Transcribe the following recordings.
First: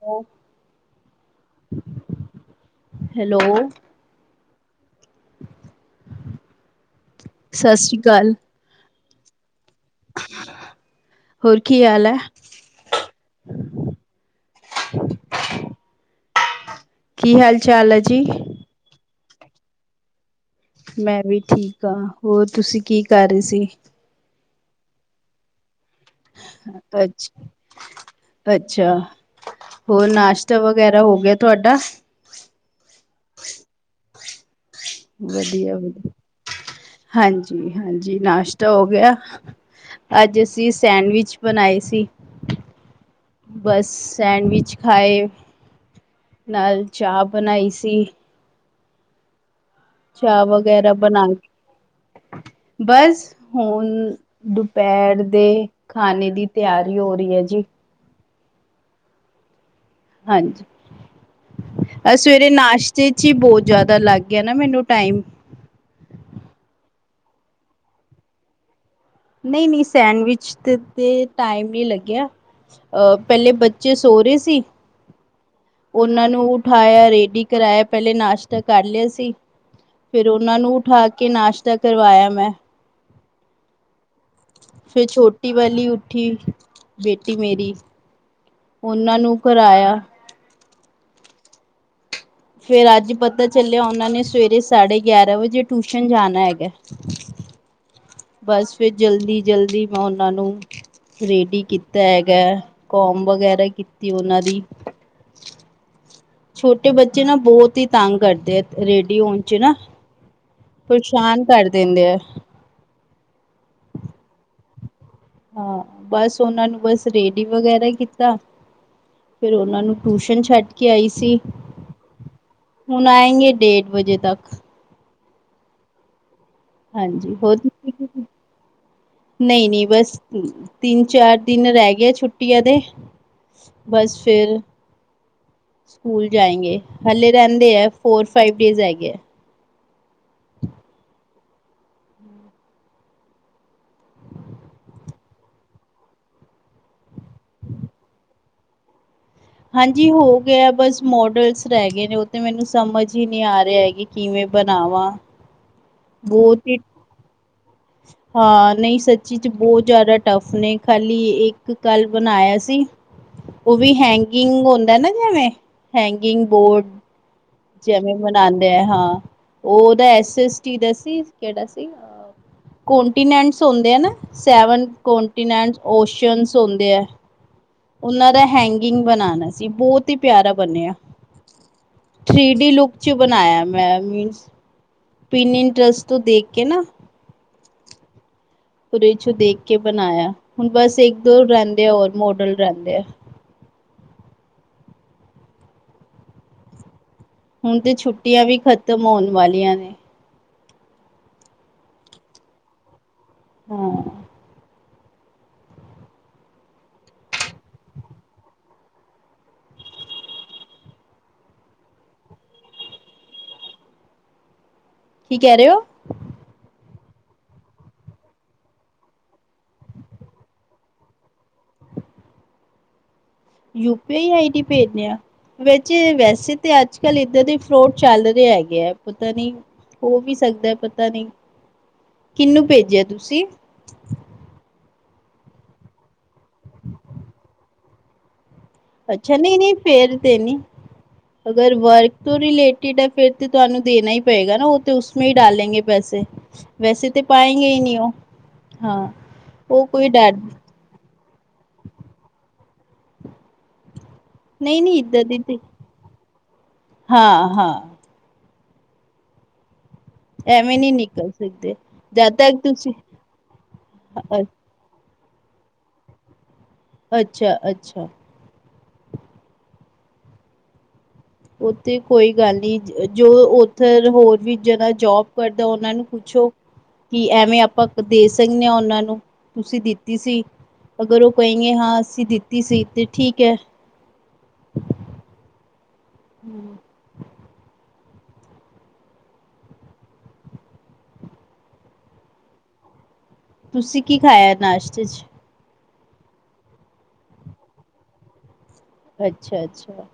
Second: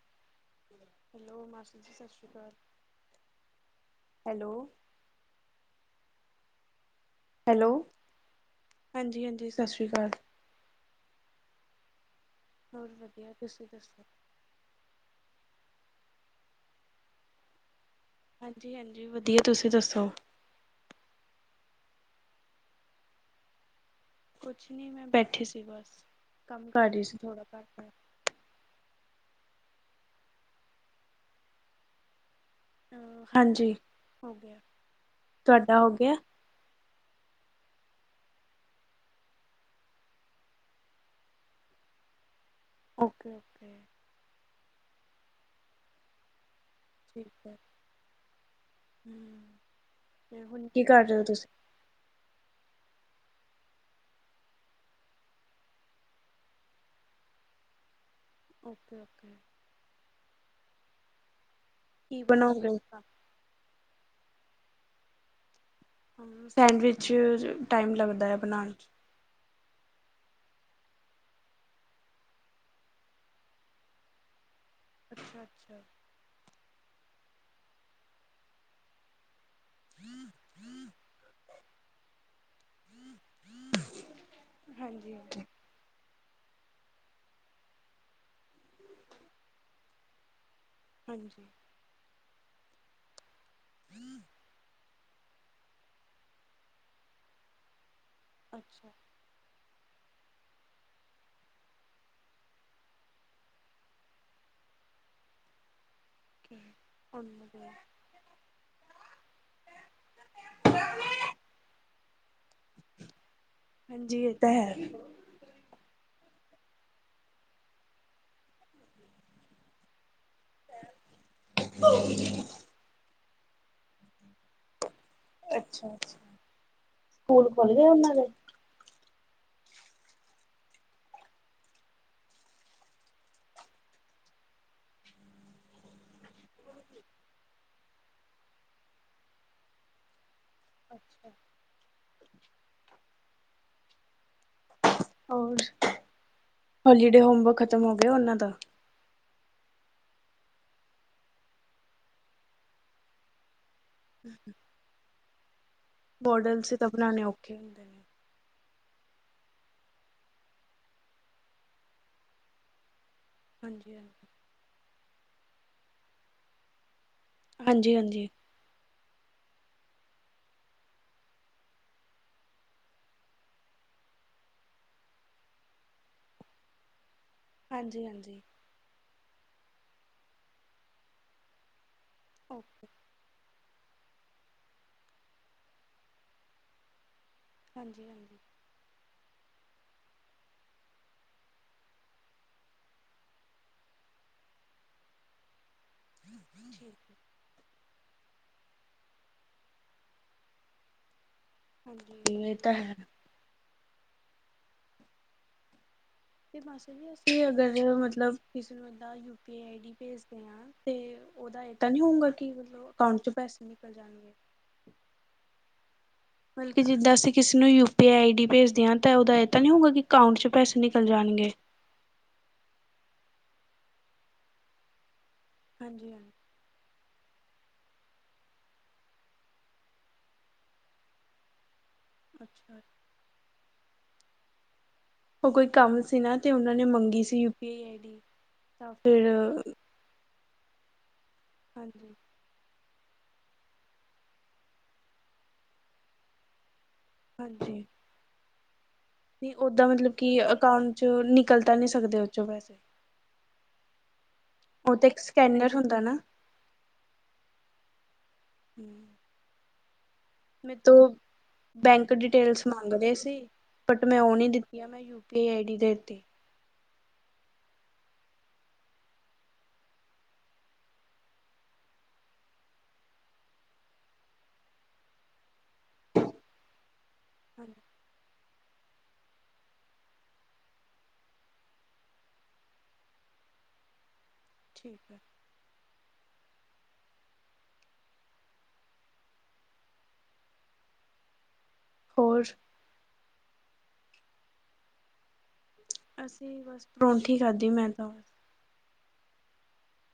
Hello, master ਜੀ, ਸਤਿ ਸ਼੍ਰੀ ਅਕਾਲ ਹੈਲੋ, ਹੈਲੋ। ਸਤਿ ਸ੍ਰੀ ਅਕਾਲ। ਹਾਂਜੀ ਹਾਂਜੀ ਸਤਿ ਸ੍ਰੀ ਅਕਾਲ। ਹੋਰ ਕੀ ਹਾਲ ਹੈ? ਹੋਰ ਵਧੀਆ ਤੁਸੀਂ ਦੱਸੋ? ਕੀ ਹਾਲ ਚਾਲ ਹੈ। ਜੀ? ਹਾਂਜੀ ਹਾਂਜੀ ਵਧੀਆ ਤੁਸੀਂ ਦੱਸੋ? ਮੈਂ ਵੀ ਠੀਕ ਹਾਂ ਹੋਰ ਤੁਸੀਂ ਕੀ ਕਰ ਰਹੀ ਸੀ। ਕੁਛ ਨੀ ਮੈਂ ਬੈਠੀ ਸੀ ਬਸ। ਕੰਮ ਕਰ ਰਹੀ ਸੀ ਅੱਛ ਥੋੜਾ ਘਰ ਦਾ ਅੱਛਾ। ਹੋਰ ਨਾਸ਼ਤਾ ਵਗੈਰਾ ਹੋ ਗਿਆ ਤੁਹਾਡਾ? ਹ ਹਾਂਜੀ ਹੋ ਗਿਆ। ਵਧੀਆ ਤੁਹਾਡਾ ਹੋ ਵਧੀਆ ਗਿਆ? ਹਾਂਜੀ ਹਾਂਜੀ ਨਾਸ਼ਤਾ ਹੋ ਗਿਆ। ਅੱਜ ਅਸੀਂ ਸੈਂਡਵਿਚ ਬਣਾਏ ਸੀ। ਓਕੇ-ਓਕੇ ਬਸ ਸੈਂਡਵਿਚ ਖਾਏ ਨਾਲ ਚਾਹ ਬਣਾਈ ਸੀ। ਹਮ। ਚਾਹ ਵਗੈਰਾ ਬਣਾ ਬਸ ਹੁਣ ਦੁਪਹਿਰ ਦੇ ਖਾਣੇ ਦੀ ਤਿਆਰੀ ਹੋ ਰਹੀ ਹੈ ਜੀ। Okay okay. ਹਾਂਜੀ ਅਹ ਕੀ ਸਵੇਰੇ ਬਣਾਓਗੇ? ਨਾਸ਼ਤੇ ਚ ਹੀ ਬਹੁਤ ਜ਼ਿਆਦਾ ਦਾ ਲੱਗ ਗਿਆ ਨਾ ਮੈਨੂੰ ਟਾਈਮ ਸੈਂਡਵਿਚ ਟਾਈਮ ਲੱਗਦਾ ਹੈ ਬਣਾਣ ਨਹੀਂ ਨਹੀਂ ਸੈਂਡਵਿਚ ਤੇ ਟਾਈਮ ਨਹੀਂ ਲੱਗਿਆ ਅਹ ਪਹਿਲੇ ਬੱਚੇ ਸੋ ਰੇ ਸੀ ਅੱਛਾ-ਅੱਛਾ ਉਹਨਾਂ ਨੂੰ ਉਠਾਇਆ ਰੇਡੀ ਕਰਵਾਾਇਆ ਪਹਿਲੇ ਨਾਸ਼ਤਾ ਕਰ ਲਿਆ ਸੀ ਫੇਰ ਉਹਨਾਂ ਨੂੰ ਉਠਾ ਕੇ ਨਾਸ਼ਤਾ ਕਰਵਾਇਆ ਮੈਂ ਹੂੰ ਫੇਰ ਛੋਟੀ ਵਾਲੀ ਉੱਠੀ ਬੇਟੀ ਮੇਰੀ ਉਹਨਾਂ ਨੂੰ ਕਰਾਇਆ ਹਾਂਜੀ ਫੇਰ ਅੱਜ ਪਤਾ ਚੱਲਿਆ ਉਹਨਾਂ ਨੇ ਸਵੇਰੇ ਸਾਢੇ ਗਿਆਰਾਂ ਵਜੇ ਟਿਊਸ਼ਨ ਜਾਣਾ ਹੈਗਾ ਬਸ ਹਾਂਜੀ ਫਿਰ ਜਲਦੀ ਜਲਦੀ ਮੈਂ ਉਹਨਾਂ ਨੂੰ ਰੇਡੀ ਕੀਤਾ ਹੈਗਾ ਹੈ ਕੌਮ ਵਗੈਰਾ ਕੀਤੀ ਉਹਨਾਂ ਦੀ ਛੋਟੇ ਬੱਚੇ ਨਾ ਅੱਛਾ ਬਹੁਤ ਹੀ ਤੰਗ ਕਰਦੇ ਆ ਰੇਡੀਓ ਚ ਨਾ ਪਰੇਸ਼ਾਨ ਕਰ ਦਿੰਦੇ ਆ ਹਾਂਜੀ ਇਹ ਤਾਂ ਹੈ ਹਾਂ ਬਸ ਉਹਨਾਂ ਨੂੰ ਬਸ ਰੇਡੀ ਵਗੈਰਾ ਕੀਤਾ ਫਿਰ ਉਹਨਾਂ ਨੂੰ ਟਿਊਸ਼ਨ ਛੱਡ ਕੇ ਆਈ ਸੀ ਹੁਣ ਆਏਂ ਗੇ ਡੇਢ ਵਜੇ ਤੱਕ ਅੱਛਾ ਅੱਛਾ। ਹਾਂਜੀ ਸਕੂਲ ਹੋਰ। ਖੁੱਲ ਗਏ ਉਹਨਾਂ ਦੇ ਨਹੀਂ ਨਹੀਂ ਬਸ ਤਿੰਨ ਚਾਰ ਦਿਨ ਰਹਿ ਗਏ ਛੁੱਟੀਆਂ ਦੇ ਬਸ ਫਿਰ। ਸਕੂਲ ਜਾਏਗੇ ਹਲੇੇ ਰਹਿੰਦੇ ਹੈ ਫੋਰ ਫਾਈਵ ਡੇਜ਼ ਹੈਗੇ ਹੈ। ਹੋਰ ਹੋਲੀਡੇ ਹੋਮਵਰਕ ਖਤਮ ਹੋ ਗਿਆ ਉਹਨਾਂ ਦਾ। ਹਾਂਜੀ ਹੋ ਗਿਆ ਬਸ ਮੋਡਲਸ ਰਹਿ ਗਏ ਨੇ ਉਹ ਤੇ ਮੈਨੂੰ ਸਮਝ ਹੀ ਨਹੀਂ ਆ ਰਿਹਾ ਹੈ। ਕਿਵੇਂ ਬਣਾਵਾਂ। ਬਹੁਤ ਮੋਡਲ ਹੀ ਸੀ ਤਾਂ ਬਣਾਉਣੇ ਔਖੇ। ਨੇ ਹਾਂ। ਨਹੀਂ ਸੱਚੀ ਚ ਬਹੁਤ ਜ਼ਿਆਦਾ ਟਫ ਨੇ ਖਾਲੀ ਇੱਕ ਕੱਲ ਬਣਾਇਆ ਸੀ। ਉਹ ਵੀ ਹਾਂਜੀ ਹੈਂਗਿੰਗ ਹੁੰਦਾ ਨਾ ਜਿਵੇਂ ਹੈਂਗਿੰਗ ਬੋਰਡ ਹਾਂਜੀ ਹਾਂਜੀ ਜਿਵੇਂ ਮਨਾਉਂਦੇ ਆ ਹਾਂ ਉਹਦਾ ਐਸ ਐਸ ਟੀ ਦਾ ਸੀ ਕਿਹੜਾ ਸੀ। ਕੋਂਟੀਨੈਂਟਸ ਹੁੰਦੇ ਆ ਨਾ ਸੈਵਨ ਕੋਂਟੀਨੈਂਟ ਕੁਸ਼ਚਨਸ ਹੁੰਦੇ ਹੈ। ਹਾਂਜੀ ਉਹਨਾਂ ਹਾਂਜੀ ਦਾ ਹੈਂਗਿੰਗ ਬਣਾਣਾ ਸੀ ਬਹੁਤ ਹੀ ਪਿਆਰਾ ਬਣਿਆ ਥ੍ਰੀ ਡੀ ਓਕੇ ਲੁਕ ਚ ਬਣਾਇਆ ਮੈਂ ਮੀਨਸ ਪਿੰਨ ਇੰਟਰਸ ਤੋਂ ਦੇਖ ਕੇ ਨਾ ਹਾਂਜੀ ਹਾਂਜੀ ਵਿੱਚ ਦੇਖ ਕੇ ਬਣਾਇਆ ਹੁਣ ਬਸ ਇੱਕ ਦੋ ਰਹਿੰਦੇ ਆ ਹੋਰ ਮੋਡਲ ਰਹਿੰਦੇ ਆ ਨਹੀਂ ਹੁਣ ਤੇ ਛੁੱਟੀਆਂ ਵੀ ਖ਼ਤਮ ਹੋਣ ਵਾਲੀਆਂ ਨੇ। ਹਾਂ ਇਹ ਤਾਂ ਹੈ। ਹਾਂ ਬਸ ਅਸੀ ਅਗਰ ਮਤਲਬੇ ਨੂੰ ਯ ਪੀ ਭੇਜਦੇ ਹ। ਉਹਦਾ ਇਹ ਤਾਂ ਨੀ ਹੋਊਗਾ ਕਿ ਮਤਲਬ ਅਕਾਊਂਟ ਚ ਪੈਸੇ ਨਿਕਲ ਜਾਣਗੇ। ਕੀ ਕਹਿ ਰਹੇ ਹੋ। ਮਤਲਬ ਜਿੱਦਾਂ ਅਸੀਂ ਕਿਸੇ ਨੂੰ U P I I D ਭੇਜਦੇ ਹਾਂ ਤਾਂ ਉਹਦਾ ਇਹ ਤਾਂ ਨੀ ਹੋਊਗਾ ਕਿ ਅਕਾਂਟ ਚ ਪੈਸੇ ਨਿਕਲ ਜਾਣ। ਹਨੇ [unintelligible] ਯੂਪੀ ਆਈ ਆਈ ਡ ਭੇਜਦੇ ਆ ਹਾਂਜੀ ਹਾਂਜੀ ਵੈਸੇ ਤੇ ਅੱਜ ਕੱਲ ੱਦਾਂ ਦੇ ਫਰੋਡ ਚੱਲਦੇਹੇ ਹੈਗੇ ਹੈ ਪਤਾ ਨਹੀਂੀ ਹੋ ਵੀ ਸਕਦਾ ਪਤਾ ਨਹੀਂ। ਕਿਹਨੂੰ ਅੱਛਾ ਭੇਜਿਆ ਤੁਸੀਂ। ਉਹ ਕੋਈ ਕੰਮ ਸੀ ਨਾ ਤੇ ਉਹਨਾਂ ਨੇ ਮੰਗੀ ਸੀ ਯੂਪੀ ਆਈ ਆਈ ਡ ਅੱਛਾ! ਨਹੀਂ ਨਹੀਂ ਫੇਰ ਤੇ ਨਹੀਂ। ਅਗਰ ਵਰਕ ਹਾਂਜੀ ਤੋਂ ਰਿਲੇਟ ਾ ਫੇਿਰ ਤੇ ਤੁਹਾਨੂੰ ਦੇਣਾ ਹੀ ਪਏਗਾ ਨਾ। ਉਹ ਤੇ ਉਸਮੇ ਹੀ ਡਾਲੇਂਗੇ ਪੈਸੇ। ਵੈਸੇ ਤਾਂ ਪਾਏਂਗੇੇ ਹੀ ਨਹੀਂ ਉਹ। ਹਾਂ ਵੀ ਉਹ ਓਦਾਂ ਕੋਈ ਮਤਲਬ ਕਿ! ਡਰ ਅਕਾਊਂਟ ਚ ਨਿਕਲ ਤਾਂ ਨਹੀਂ ਸਕਦੇ ਉਹ ਚੋਂ ਪੈਸੇ। ਨਹੀਂ ਉਹ ਨਹੀਂ ਤਾਂ ਇੱਕ ਇੱਦਾਂ ਦੀ! ਸਕੈਨਰ ਹੁੰਦਾ ਨਾ ਹਾਂ! ਹਾਂ! ਹੂੰ ਐਵੇਂ ਮੇਰੇ ਨਹੀਂ ਤੋਂ ਨਿਕਲ ਸਕਦੇ ਬੈਂਕ ਜਦ ਤੱਕ ਡਿਟੇਲਸ ਮੰਗ ਤੁਸੀਂ ਰਹੇ ਸੀ। ਬਟ! ਮੈਂ ਉਹ ਅ ਨੀ ਦਿੱਤੀਆਂ। ਮੈਂ ਪੇ ਆਈ ਡੀ ਦੇ ਦਿੱਤੀ। ਅੱਛਾ! ਅੱਛਾ! ਉੱਥੇ ਕੋਈ ਗੱਲ ਨੀ। ਜੋ ਉੱਥੇ ਹੋਰ ਵੀ ਜਨਾ ਜੋਬ ਕਰਦਾ ਉਹਨਾ ਨੂੰ ਕੁਛ ਪੁੱਛੋ! ਕਿ ਐਵੇਂ ਹਾਂਜੀ ਆਪਾਂ ਦੇ ਸਕਦੇ ਹਾਂ ਉਹਨਾਂ? ਨੂੰ ਤੁਸੀਂ ਦਿੱਤੀ ਸੀ? ਅਗਰ ਉਹ ਕਹਿੰਗੇ! ਹਾਂ! ਅਸੀਂ ਦਿੱਤੀ ਸੀ! ਤੇ ਠੀਕ ਹੈ। ਠੀਕ ਹੈ। ਹੂੰ ਹੋਰ? ਤੁਸੀਂ ਕੀ ਖਾਇਆ ਨਾਸ਼ਤੇ ਚ? ਅਸੀਂ ਬਸ ਪਰੋਂਂਠੀ ਖਾਧੀ ਮੈਂ ਤਾਂ। ਅੱਛਾ! ਅੱਛਾ!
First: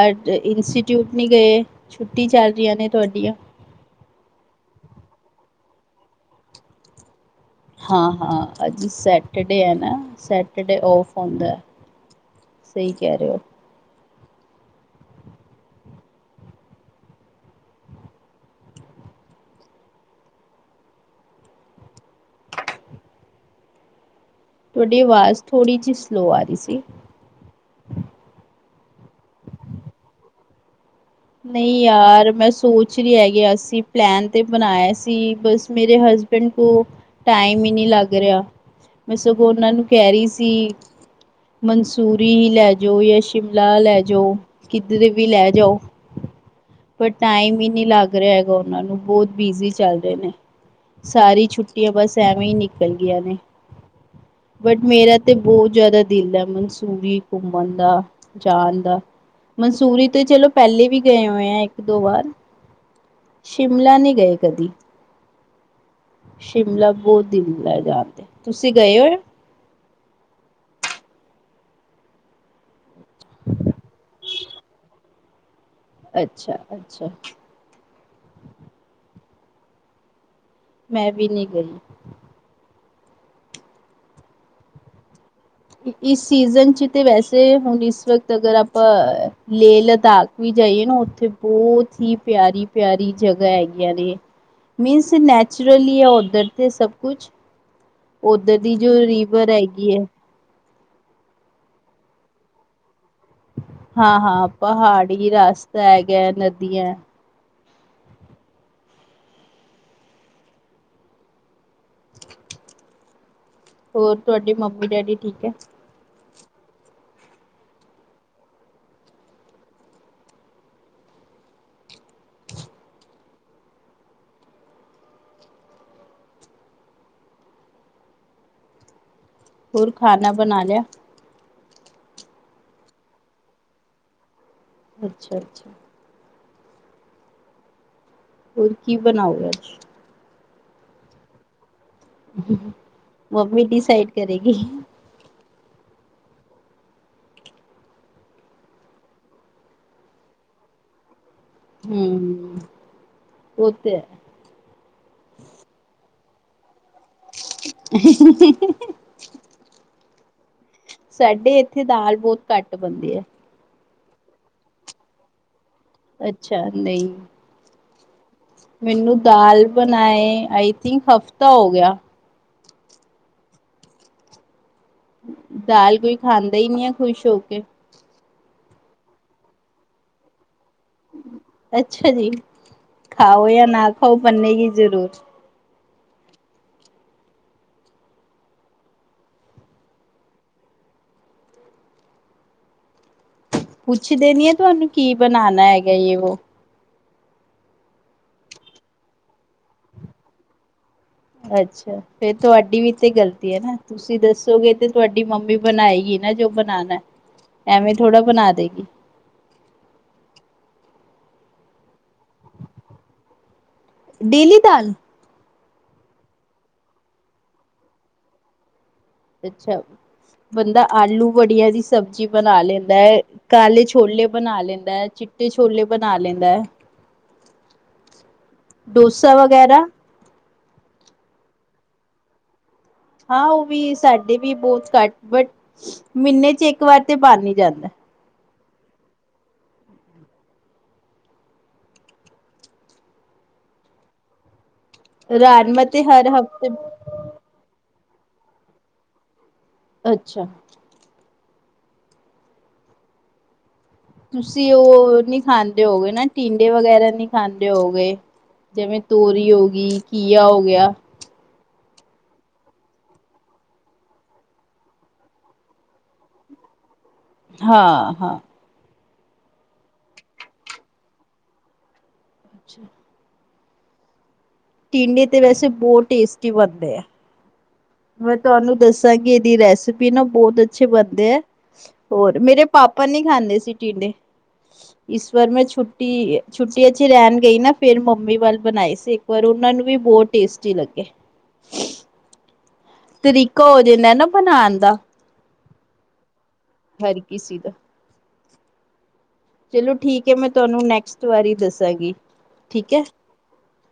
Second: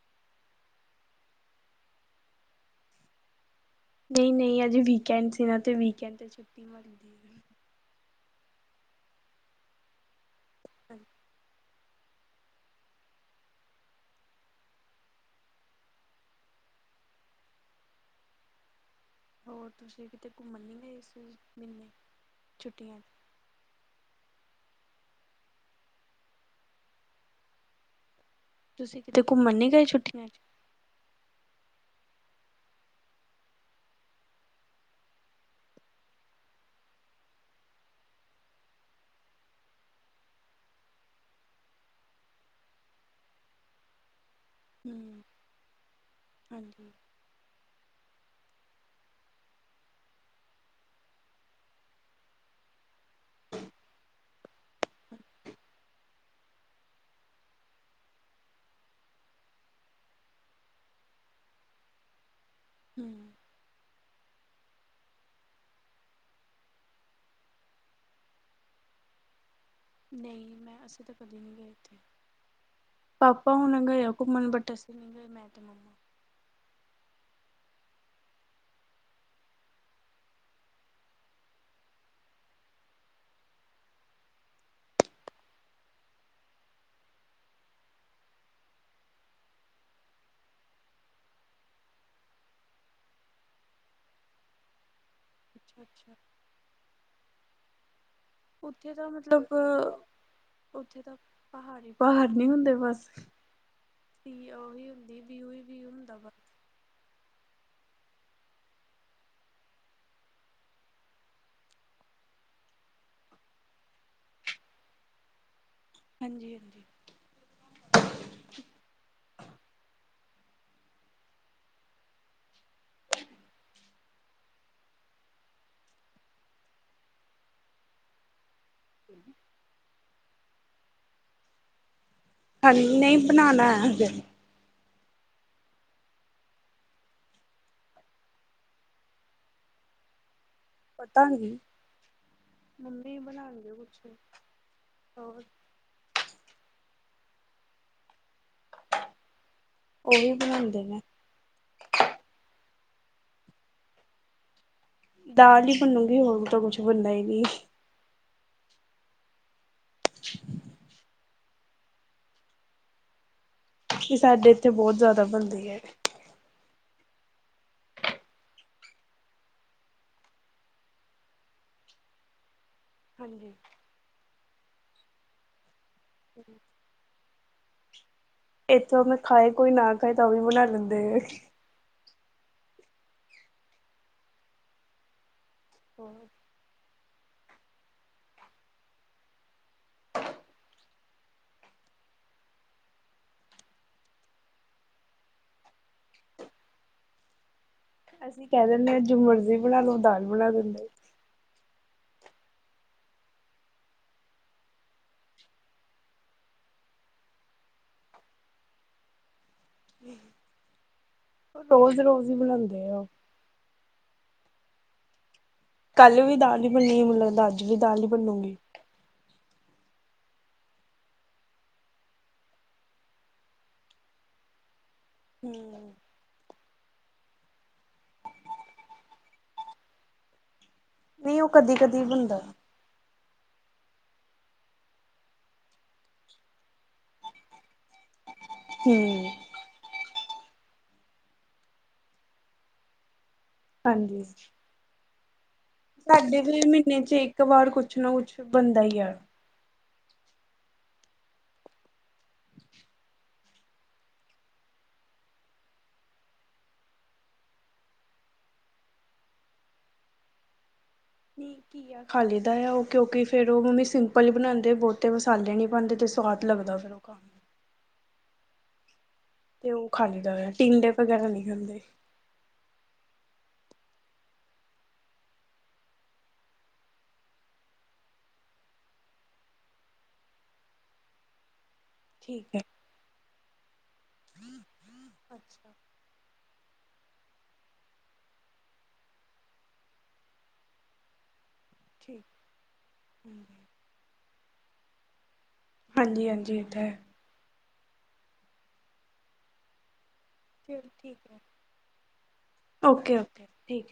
ਅੱਜ ਇੰਸਟੀਟਿਊਟ ਨਹੀਂ ਗਏ? ਛੁੱਟੀ ਚੱਲ ਰਹੀਆਂ ਨੇ ਤੁਹਾਡੀਆਂ? ਨਹੀਂ ਨਹੀਂ! ਅਜੇ ਵੀਕੰਡ ਸੀ ਨਾ। ਤੇ ਵੀਕਾਂਡ ਤੇ ਛੁੱਟੀ ਹਾਂ! ਹਾਂ! ਅੱਜ ਸੈਟਰਡੇ ਹੈ ਨਾ! ਸੈਟਰਡੇ ਔਫ ਹੁੰਦਾ। ਸਹੀ ਕਹਿ ਰਹੇ ਹੋ। ਹੋਰ ਤੁਸੀਂ ਕਿਤੇ ਘੁੰਮਣ ਨੀ ਗਏ ਇਸ ਮਹੀਨੇ ਛੁੱਟੀਆਂ ਚ? ਤੁਹਾਡੀ ਆਵਾਜ਼ ਥੋੜ੍ਹੀ ਜਿਹੀ ਸਲੋਅ ਆ ਰਹੀ ਸੀ। ਤੁਸੀਂ ਕਿਤੇ ਘੁੰਮਣ ਨੀ ਗਏ ਛੁੱਟੀਆਂ ਚ? ਨਹੀਂ ਯਾਰ! ਮੈਂ ਸੋਚ ਰਿਹਾ ਤੇ ਹੈਗਾ ਸੀ ਪਲੈਨ ਤੇ ਬਣਾਇਆ ਸੀ ਬਸ ਮੇਰੇ ਹ ਹਸਬੈਂਡ ਕੋ ਟਾਈਮ ਹੀ ਨਹੀਂ ਲੱਗ ਰਿਹਾ। ਮੈਂ ਸਗੋਂ ਉਹਨਾਂ ਨੂੰ ਕਹਿ ਰਹੀ ਸੀ ਮਨਸੂਰੀ ਹੀ ਲੈ ਜਾਓ ਜਾਂ ਸ਼ਿਮਲਾ ਲੈ ਜਾਓ। ਕਿਧਰੇ ਹੂੰ, ਵੀ ਲੈ ਜਾਓ। ਹਾਂਜੀ। ਪਰ ਟਾਈਮ ਹੀ ਨਹੀਂ ਲੱਗ ਲੱਗ ਰਿਹਾ ਹੈਗਾ ਉਹਨਾਂ ਨੂੰ। ਬਹੁਤ ਬਿਜੀ ਚੱਲ ਰਹੇ ਨੇ। ਸਾਰੀ ਛੁੱਟੀਆਂ ਬਸ ਐਵੇਂ ਹੀ ਨਿਕਲ ਗਈਆਂ ਨੇ। ਬਟ! ਮੇਰਾ ਤੇ ਬਹੁਤ ਜ਼ਿਆਦਾ ਦਿਲ ਹੈ। ਮਨਸੂਰੀ ਘੁੰਮਣ ਦਾ। ਜਾਣ ਦਾ। ਮਨਸੂਰੀ ਤੇ ਚਲੋ ਪਹਿਲੇ ਵੀ ਗਏ ਹੋਏ ਆ ਇੱਕ ਦੋ ਵਾਰ। ਹੂੰ, ਸ਼ਿਮਲਾ ਨਹੀਂ ਗਏ ਕਦੀ। ਸ਼ਿਮਲਾ ਬਹੁਤ ਦਿਲ ਕਰਦਾ ਜਾਣ ਦਾ। ਤੁਸੀਂ ਗਏ ਹੋਇਓ? ਨਹੀਂ! ਮੈਂ, ਅਸੀਂ ਤਾਂ ਕਦੀ ਨਹੀਂ ਗਏ ਇਥੇ। ਪਾਪਾ ਹੁਣ ਗਏ ਘੁੰਮਣ ਬਟ, ਅਸੀਂ ਨੀ ਗਏ। ਮੈਂ ਤੇ ਮੰਮੀ ਅੱਛਾ! ਅੱਛਾ! ਮੈਂ ਵੀ ਨਹੀਂ ਗਈ। ਇਸ ਸੀਜ਼ਨ ਚ! ਤੇ ਵੈਸੇ ਹੁਣ ਇਸ ਵਕਤ ਅਗਰ ਆਪਾਂ ਲੇਹ ਲੱਦਾਖ ਵਿ ਜਾਈਏ ਨਾ ਉੱਥੇ ਬਹੁਤ ਹੀ ਪਿਆਰੀ ਪਿਆਰੀ ਜਗ੍ਹਾ ਹੈਗੀਆਂ ਨੇ। ਮੀਨਸ ਨੈ ਨੈਚੁਰਲੀ ਹੈ ਅੱਛਾ-ਅੱਛਾ। ਉੱਧਰ ਤੇ ਸਭ ਕੁਛ। ਉਧਰ ਦੀ ਉੱਥੇ ਜੋ ਤਾਂ ਰੀਵਰ ਮਤਲਬ ਹੈਗੀ ਹੈ। ਉੱਥੇ ਤਾਂ, ਪਹਾੜ ਹੀ ਪਹਾੜ ਨੀ ਹੁੰਦੇ ਬਸ? ਹਾਂ ਹਾਂ! ਸੀ ਉਹੀ ਹੁੰਦੀ ਪਹਾੜੀ ਵਿਊ ਹੀ ਰਸਤਾ ਵਿਊ ਹੁੰਦਾ ਹੈਗਾ, ਬਸ। ਨਦੀਆਂ ਹੈ। ਹੋਰ, ਤੁਹਾਡੀ ਮੰਮੀ ਡੈਡੀ ਠੀਕ ਹੈ? ਹਾਂਜੀ ਹਾਂਜੀ! ਹੂੰ ਹੋਰ ਖਾਣਾ ਬਣਾ ਲਿਆ? ਹਾਂ ਨਹੀਂ ਬਣਾਣਾ ਹੈ ਹਜੇ ਅੱਛਾ- ਅੱਛਾ। ਹੋਰ ਕੀ ਬਣਾਓ ਗੇ ਅੱਜ? ਪਤਾ ਨੀ ਮੰਮੀ ਬਣਾਣਗੇ ਕੁਛ ਡਿਸਾਈਡ ਕਰੇਗੀ। ਹੋਰ। ਉਹ ਹੀ ਬਣਾਂਦੇ ਨੇ ਹੂੰ ੳਹ ਤੇ ਹੈ। ਦਾਲ ਹੀ ਬਨੂਗੀ ਹੋਰ ਤਾਂ ਕੁਛ ਬਣਦਾ ਹੀ ਨਹੀਂ [inaudible] [inaudible] ਸਾਡੇ ਇੱਥੇ ਦਾਲ ਬਹੁਤ ਘੱਟ ਬਣਦੀ ਹੈ। ਤੇ ਸਾਡੇ ਇੱਥੇ ਬਹੁਤ ਜ਼ਿਆਦਾ ਬਣਦੀ ਹੈ। ਅੱਛਾ, ਨਹੀਂ ਮੈਨੂੰ ਦਾਲ ਬਣਾਏ, ਆਈ ਥਿੰਕ ਹਫ਼ਤਾ ਹੋ ਗਿਆ। ਹਾਂਜੀ। ਦਾਲ ਕੋਈ ਖਾਂਦਾ ਹੀ ਨਹੀ ਹੈ ਖ਼ੁਸ਼ ਹੋ ਕੇ। ਇੱਥੋਂ ਤੇ ਖਾਏ ਕੋਈ ਨਾ ਖਾਏ ਤਾਂ ਵੀ ਬਣਾ ਲੈਂਦੇ ਨੇ। ਅੱਛਾ ਜੀ, ਖਾਓ ਜਾਂ ਨਾ ਖਾਓ ਬਨੇਗੀ ਜ਼ਰੂਰ। ਹੂੰ ਪੁੱਛਦੇ ਨੀ ਏ ਤੁਹਾਨੂੰ ਕੀ ਬਣਾਉਣਾ ਹੈਗਾ ਜੇ, ਵੋ? ਅਸੀਂ ਕਹ ਦਿੰਦੇ ਹਾਂ ਜੋ ਮਰਜ਼ੀ ਬਣਾ ਲੋ, ੳਹ ਦਾਲ ਬਣਾ ਦਿੰਦੇ ਏ। ਅੱਛਾ ਫੇਰ ਤੁਹਾਡੀ ਵੀ ਤੇ ਗਲਤੀ ਹੈ ਨਾ, ਤੁਸੀਂ ਦੱਸੋਗੇ ਤੇ ਤੁਹਾਡੀ ਮੰਮੀ ਬਣਾਏਗੀ ਨਾ ਜੋ ਬਨ ਬਣਾਣਾ ਐਵੇਂ ਥੋੜਾ ਬਣਾ ਦੇਗੀ। ਰੋਜ਼-ਰੋਜ਼ ਹੀ ਬਣਾਦੇ ਆ ਉਹ ਡੇਲੀ ਦਾਲ, ਕੱਲ ਵੀ ਦਾਲ ਹੀ ਬਨੀ, ਮੈਨੂੰ ਲੱਗਦਾ ਅੱਜ ਵੀ ਦਾਲ ਹੀ ਬਨੂਗੀ। ਅੱਛਾ। ਬੰਦਾ ਆਲੂ ਵੜੀਆਂ ਦੀ ਸਬਜ਼ੀ ਬਣਾ ਲੈਂਦਾ ਹੈ, ਕਾਲੇ ਛੋਲੇ ਬਣਾ ਲੈਂਦਾ ਹੈ। ਚਿੱਟੇ ਹੂੰ। ਛੋਲੇ ਬਣਾ ਲੈਂਦਾ ਹੈ। ਡੋਸਾ ਵਗੈਰਾ ਨਹੀਂ ਉਹ ਕਦੀ-ਕਦੀ ਬਨਦਾ ਹਾਂ ਉਹ ਵੀ ਸਾਡੇ ਵੀ ਬਹੁਤ ਘੱਟ, ਬਟ ਮਹੀਨੇ ਚ ਇੱਕ ਵਾਰ ਤੇ ਬਣ ਹੀ ਜਾਂਦਾ। ਹੂੰ ਹਾਂਜੀ। ਰਾਜਮਾ ਤੇ ਹਰ ਸਾਡੇ ਵੀ ਹਫ਼ਤੇ ਮਹੀਨੇ ਚ ਇੱਕ ਵਾਰ ਕੁਛ ਨਾ ਕੁਛ ਬਣਦਾ ਹੀ ਆ। ਅੱਛਾ ਤੁਸੀਂ ਉਹ ਨਹੀ ਖਾਂਦੇ ਹੋਵੋਗੇ ਨਾ ਟਿੰਡੇ ਵਗੈਰਾ ਨਹੀਂ ਖਾਂਦੇ ਹੋਗੇ। ਜਿਵੇਂ ਤੋਰੀ ਹੋ ਗੀ, ਘੀਆ ਹੋ ਗਿਆ। ਨਹੀਂ ਘੀਆ ਖਾ ਲਈ ਦਾ ਆ, ਉਹ ਕਿਉਂਕਿ ਫੇਰ ਉਹ ਮੰਮੀ ਸਿੰਪਲ ਹੀ ਬਣਾਦੇ ਏ, ਬਹੁਤੇ ਮਸਾਲੇ ਨੀ ਪਾਦੇ ਤੇ ਸਵਾਦ ਲੱਗਦਾ ਫੇਰ ਔ ਖਾਨ ਚ ਹਾਂ-ਹਾਂ, ਤੇ ਉਹ ਖਾ ਲਈ ਦਾ, ਟਿੰਡੇ ਵਗੈਰਾ ਨਹੀਂ ਖਾਂਦੇ। ਅੱਛਾ। ਟਿੰਂਡੇ ਤੇ ਵੈਸੇ ਬਹੁਤ ਟੇਸਟੀ ਬਨਦੇ ਆ। ਮੈਂ ਤੁਹਾਨੂੰ ਦੱਸਾਂਗੀ ਇਹਦੀ ਰੈਸਿਪੀ ਨਾ ਬਹੁਤ ਅੱਛੇ ਬਣਦੇ ਐ। ਹੋਰ ਠੀਕ ਹੈ। ਮੇਰੇ ਪਾਪਾ ਨੀ ਖਾਂਦੇ ਸੀ। ਟਿੰਡੇ, ਇਸ ਵਾਰ ਮੈਂ ਅੱਛਾ। ਛੁੱਟੀ-ਛੁੱਟੀਆਂ, ਰਹਿਣ ਗਈ ਨਾ ਫੇਰ ਮੰਮੀ ਵੱਲ ਬਣਾਏ ਸੀ ਇੱਕ ਵਾਰ ਉਹਨਾਂ ਨੂੰ ਵੀ ਬਹੁਤ ਟੇਸਟੀ ਲੱਗੇ। ਠੀਕ ਤਰੀਕਾ ਹੋ ਜਾਂਦਾ ਨਾ ਬਣਾਣ ਦਾ, ਹਾਂਜੀ-ਹਾਂਜੀ, ਹਰ ਕਿਸੀ ਦਾ, ਚਲੋ ਠੀਕ, ਮੈਂ ਤੁਹਾਨੂੰ ਚਲੋ ਠੀਕ ਨੈਕਸਟ ਹੈ। ਵਾਰੀ ਦੱਸਾਂਗੀ ਠੀਕ ਹੈ। ਓਕੇ ਓਕੇ ਠੀਕ ਹੈ।